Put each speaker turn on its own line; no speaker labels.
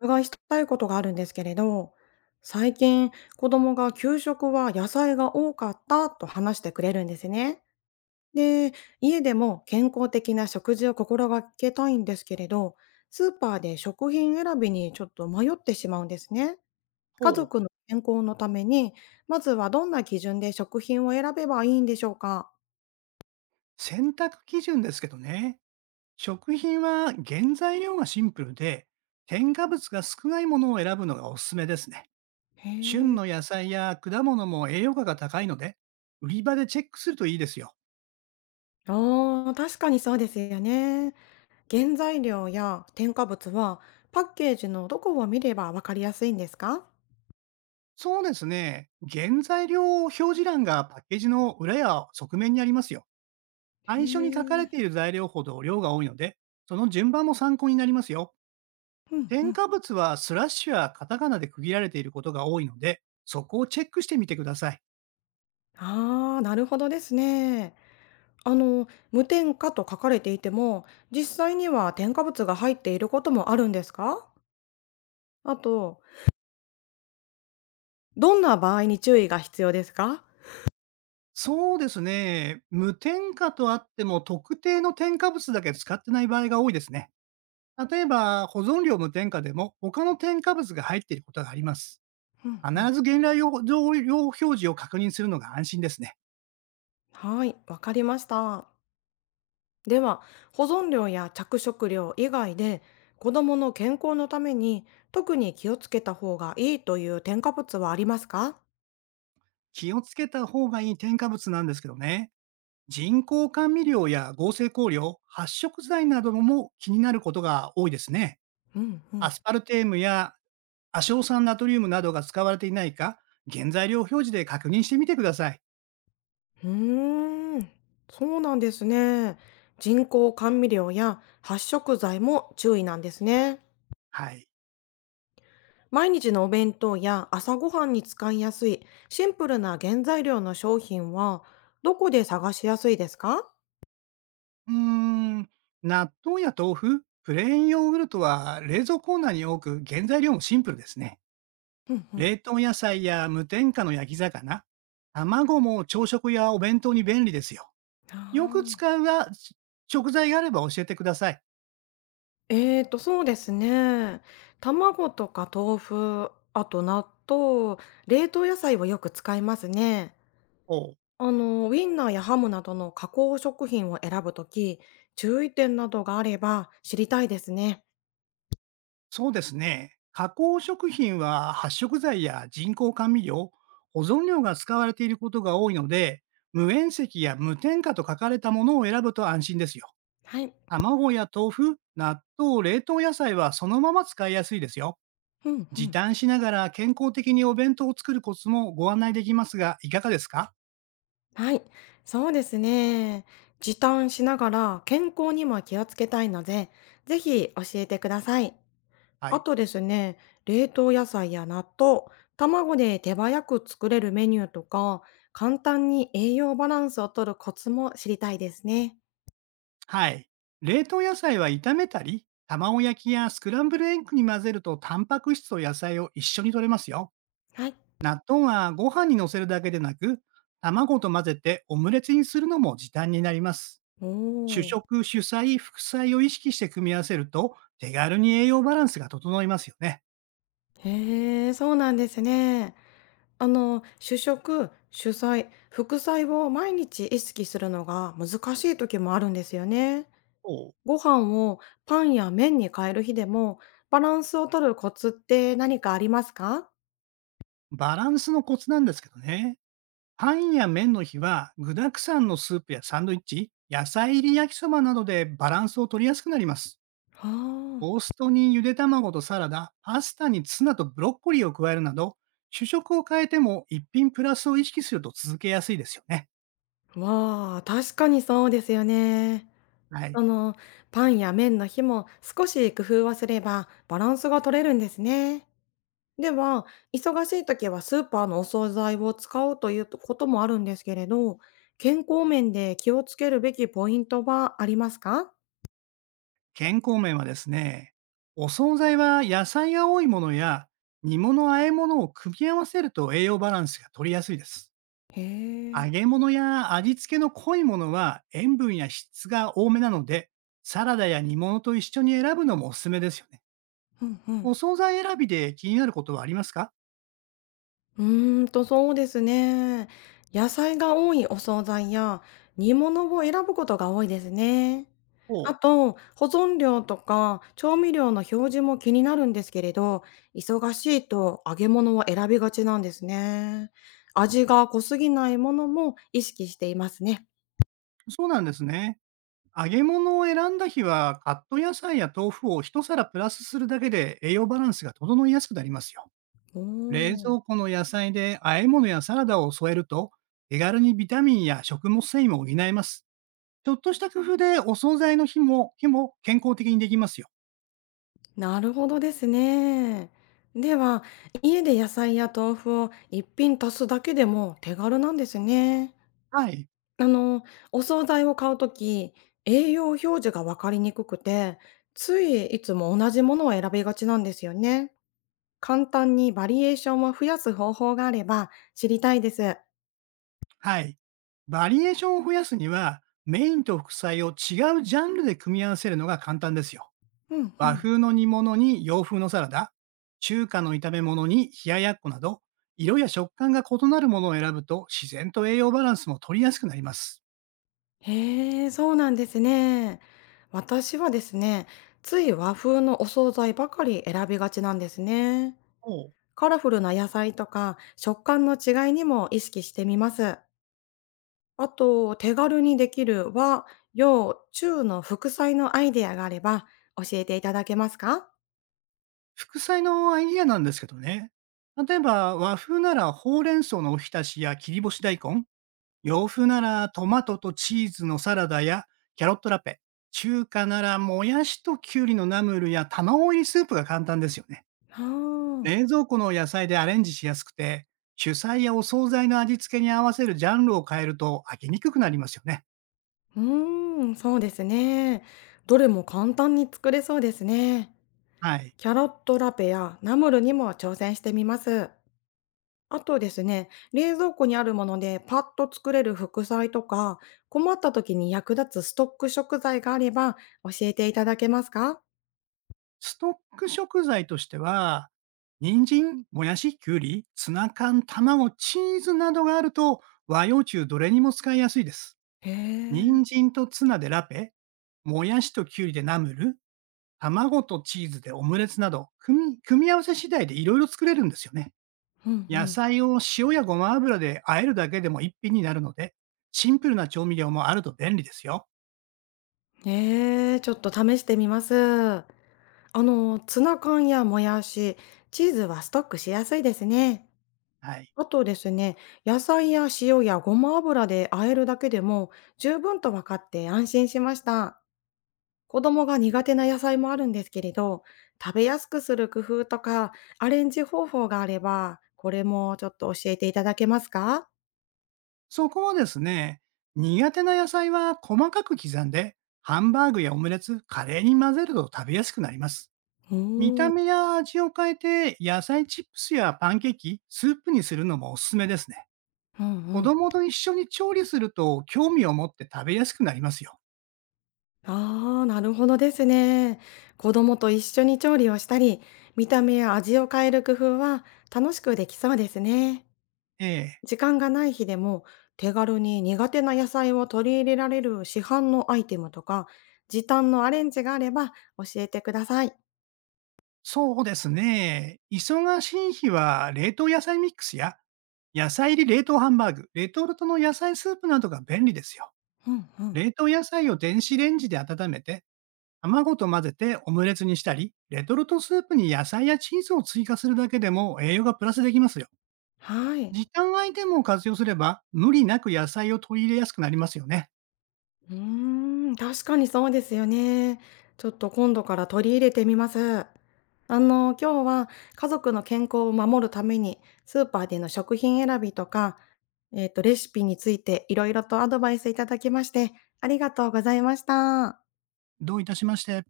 お伺いしたいことがあるんですけれど、最近子供が給食は野菜が多かったと話してくれるんですね。で、家でも健康的な食事を心がけたいんですけれど、スーパーで食品選びにちょっと迷ってしまうんですね。家
ほ
族の
う。
健康のために、まずはどんな基準で食品を選べばいいんでしょうか？
選択基準ですけどね。食品は原材料がシンプルで、添加物が少ないものを選ぶのがおすすめですね。
へ
旬
え。
の野菜や果物も栄養価が高いので、売り場でチェックするといいですよ。
ああ確かにそうですよね。原材料や添加物はパッケージのどこを見ればわかりやすいんですか？
そうですね。原材料表示欄がパッケージの裏や側面にありますよ。
へ
最初に書かれ
え、
ている材料ほど量が多いので、その順番も参考になりますよ。
うんう
添
ん。
加物はスラッシュやカタカナで区切られていることが多いので、そこをチェックしてみてください。
ああ、なるほどですね。無添加と書かれていても、実際には添加物が入っていることもあるんですか？あと、どんな場合に注意が必要ですか？
そうですね。無添加とあっても、特定の添加物だけ使ってない場合が多いですね。例えば、保存料無添加でも、他の添加物が入っていることがあります。
うん
必
うん。
ず原料用表示を確認するのが安心ですね。
はい、わかりました。では保存料や着色料以外で子どもの健康のために特に気をつけた方がいいという添加物はありますか？
気をつけた方がいい添加物なんですけどね。人工甘味料や合成香料、発色剤なども気になることが多いですね。
うんう
ア
ん。
スパルテームや亜硝酸ナトリウムなどが使われていないか、原材料表示で確認してみてください。
うーん、そうなんですね。人工甘味料や発色剤も注意なんですね。
はい。
毎日のお弁当や朝ごはんに使いやすいシンプルな原材料の商品はどこで探しやすいですか？
うーん、納豆や豆腐、プレーンヨーグルトは冷蔵コーナーに多く、原材料もシンプルですね。
うんうん。
冷凍野菜や無添加の焼き魚、卵も朝食やお弁当に便利ですよ。
あ
よく
ー、
使うが食材があれば教えてください。
そうですね。卵とか豆腐、あと納豆、冷凍野菜をよく使いますね。
おう。
ウインナーやハムなどの加工食品を選ぶとき、注意点などがあれば知りたいですね。
そうですね。加工食品は発色剤や人工甘味料、保存料が使われていることが多いので、無塩石や無添加と書かれたものを選ぶと安心ですよ。
はい。
卵や豆腐、納豆、冷凍野菜はそのまま使いやすいですよ。
うん、う
時
ん。
短しながら健康的にお弁当を作るコツもご案内できますが、いかがですか？
はい。そうですね。時短しながら健康にも気をつけたいので、ぜひ教えてください。
は
あ
い。
とですね、冷凍野菜や納豆、卵で手早く作れるメニューとか、簡単に栄養バランスをとるコツも知りたいですね。
はい。冷凍野菜は炒めたり、卵焼きやスクランブルエッグに混ぜると、タンパク質と野菜を一緒に摂れますよ。
はい。
納豆はご飯に乗せるだけでなく、卵と混ぜてオムレツにするのも時短になります。
お
主
お、
食、主菜、副菜を意識して組み合わせると、手軽に栄養バランスが整いますよね。
へえ、そうなんですね。主食、主菜、副菜を毎日意識するのが難しい時もあるんですよね。
お
ご飯をパンや麺に変える日でも、バランスをとるコツって何かありますか？
バランスのコツなんですけどね。パンや麺の日は、具沢山のスープやサンドイッチ、野菜入り焼きそばなどでバランスを取りやすくなります。ト
はあ。
ーストにゆで卵とサラダ、パスタにツナとブロッコリーを加えるなど、主食を変えても一品プラスを意識すると続けやすいですよね。
わあ、確かにそうですよね。
は
あ
い。
の、パンや麺の日も少し工夫はすればバランスが取れるんですね。では、忙しい時はスーパーのお惣菜を使うということもあるんですけれど、健康面で気をつけるべきポイントはありますか？
健康面はですね、お惣菜は野菜が多いものや煮物、和え物を組み合わせると栄養バランスが取りやすいです。
へえ、
揚げ物や味付けの濃いものは塩分や質が多めなので、サラダや煮物と一緒に選ぶのもおすすめですよね。
うんうん。
お惣菜選びで気になることはありますか？
うーんと、そうですね。野菜が多いお惣菜や煮物を選ぶことが多いですね。
お
あ
う。
と、保存料とか調味料の表示も気になるんですけれど、忙しいと揚げ物を選びがちなんですね。味が濃すぎないものも意識していますね。
そうなんですね。揚げ物を選んだ日は、カット野菜や豆腐を一皿プラスするだけで栄養バランスが整いやすくなりますよ。
お
冷
ー、
蔵庫の野菜で和え物やサラダを添えると、手軽にビタミンや食物繊維も補えます。ちょっとした工夫でお惣菜の日も健康的にできますよ。
なるほどですね。では、家で野菜や豆腐を一品足すだけでも手軽なんですね。
はい。
あの、お惣菜を買うとき、栄養表示がわかりにくくて、ついいつも同じものを選びがちなんですよね。簡単にバリエーションを増やす方法があれば知りたいです。
はい。バリエーションを増やすには、メインと副菜を違うジャンルで組み合わせるのが簡単ですよ。
うんう
和
ん。
風の煮物に洋風のサラダ、中華の炒め物に冷ややっこなど、色や食感が異なるものを選ぶと自然と栄養バランスも取りやすくなります。
へえ、そうなんですね。私はですね、つい和風のお惣菜ばかり選びがちなんですね。
おう。
カラフルな野菜とか食感の違いにも意識してみます。あと、手軽にできる和、洋、中の副菜のアイデアがあれば教えていただけますか？
副菜のアイディアなんですけどね。例えば和風ならほうれん草のおひたしや切り干し大根、洋風ならトマトとチーズのサラダやキャロットラペ、中華ならもやしときゅうりのナムルや卵入りスープが簡単ですよね。
ああ、
冷蔵庫の野菜でアレンジしやすくて、主菜やお惣菜の味付けに合わせるジャンルを変えると飽きにくくなりますよね。
うーん、そうですね。どれも簡単に作れそうですね。
はい。
キャロットラペやナムルにも挑戦してみます。あとですね、冷蔵庫にあるものでパッと作れる副菜とか、困った時に役立つストック食材があれば教えていただけますか？
ストック食材としては、人参、もやし、きゅうり、ツナ缶、卵、チーズなどがあると和洋中どれにも使いやすいです。
へえ、
人参とツナでラペ、もやしときゅうりでナムル、卵とチーズでオムレツなど、組み合わせ次第でいろいろ作れるんですよね。
うんう
野
ん。
菜を塩やごま油で和えるだけでも一品になるので、シンプルな調味料もあると便利ですよ。
ええ、ちょっと試してみます。ツナ缶やもやし、チーズはストックしやすいですね。
はい。
あとですね、野菜や塩やごま油で和えるだけでも十分と分かって安心しました。子供が苦手な野菜もあるんですけれど、食べやすくする工夫とかアレンジ方法があれば、これもちょっと教えていただけますか？
そこはですね、苦手な野菜は細かく刻んで、ハンバーグやオムレツ、カレーに混ぜると食べやすくなります。
う
見
ー
た
ん。
目や味を変えて、野菜チップスやパンケーキ、スープにするのもおすすめですね。
うんう
子
ん。
供と一緒に調理すると興味を持って食べやすくなりますよ。
ああ、なるほどですね。子供と一緒に調理をしたり、見た目や味を変える工夫は楽しくできそうですね。
ええ。
時間がない日でも手軽に苦手な野菜を取り入れられる市販のアイテムとか、時短のアレンジがあれば教えてください。
そうですね。忙しい日は冷凍野菜ミックスや、野菜入り冷凍ハンバーグ、レトルトの野菜スープなどが便利ですよ。
うんうん。
冷凍野菜を電子レンジで温めて、卵と混ぜてオムレツにしたり、レトルトスープに野菜やチーズを追加するだけでも栄養がプラスできますよ。
はい。
時間アイテムを活用すれば、無理なく野菜を取り入れやすくなりますよね。
うーん、確かにそうですよね。ちょっと今度から取り入れてみます。今日は家族の健康を守るために、スーパーでの食品選びとか、レシピについていろいろとアドバイスいただきまして、ありがとうございました。
どういたしまして。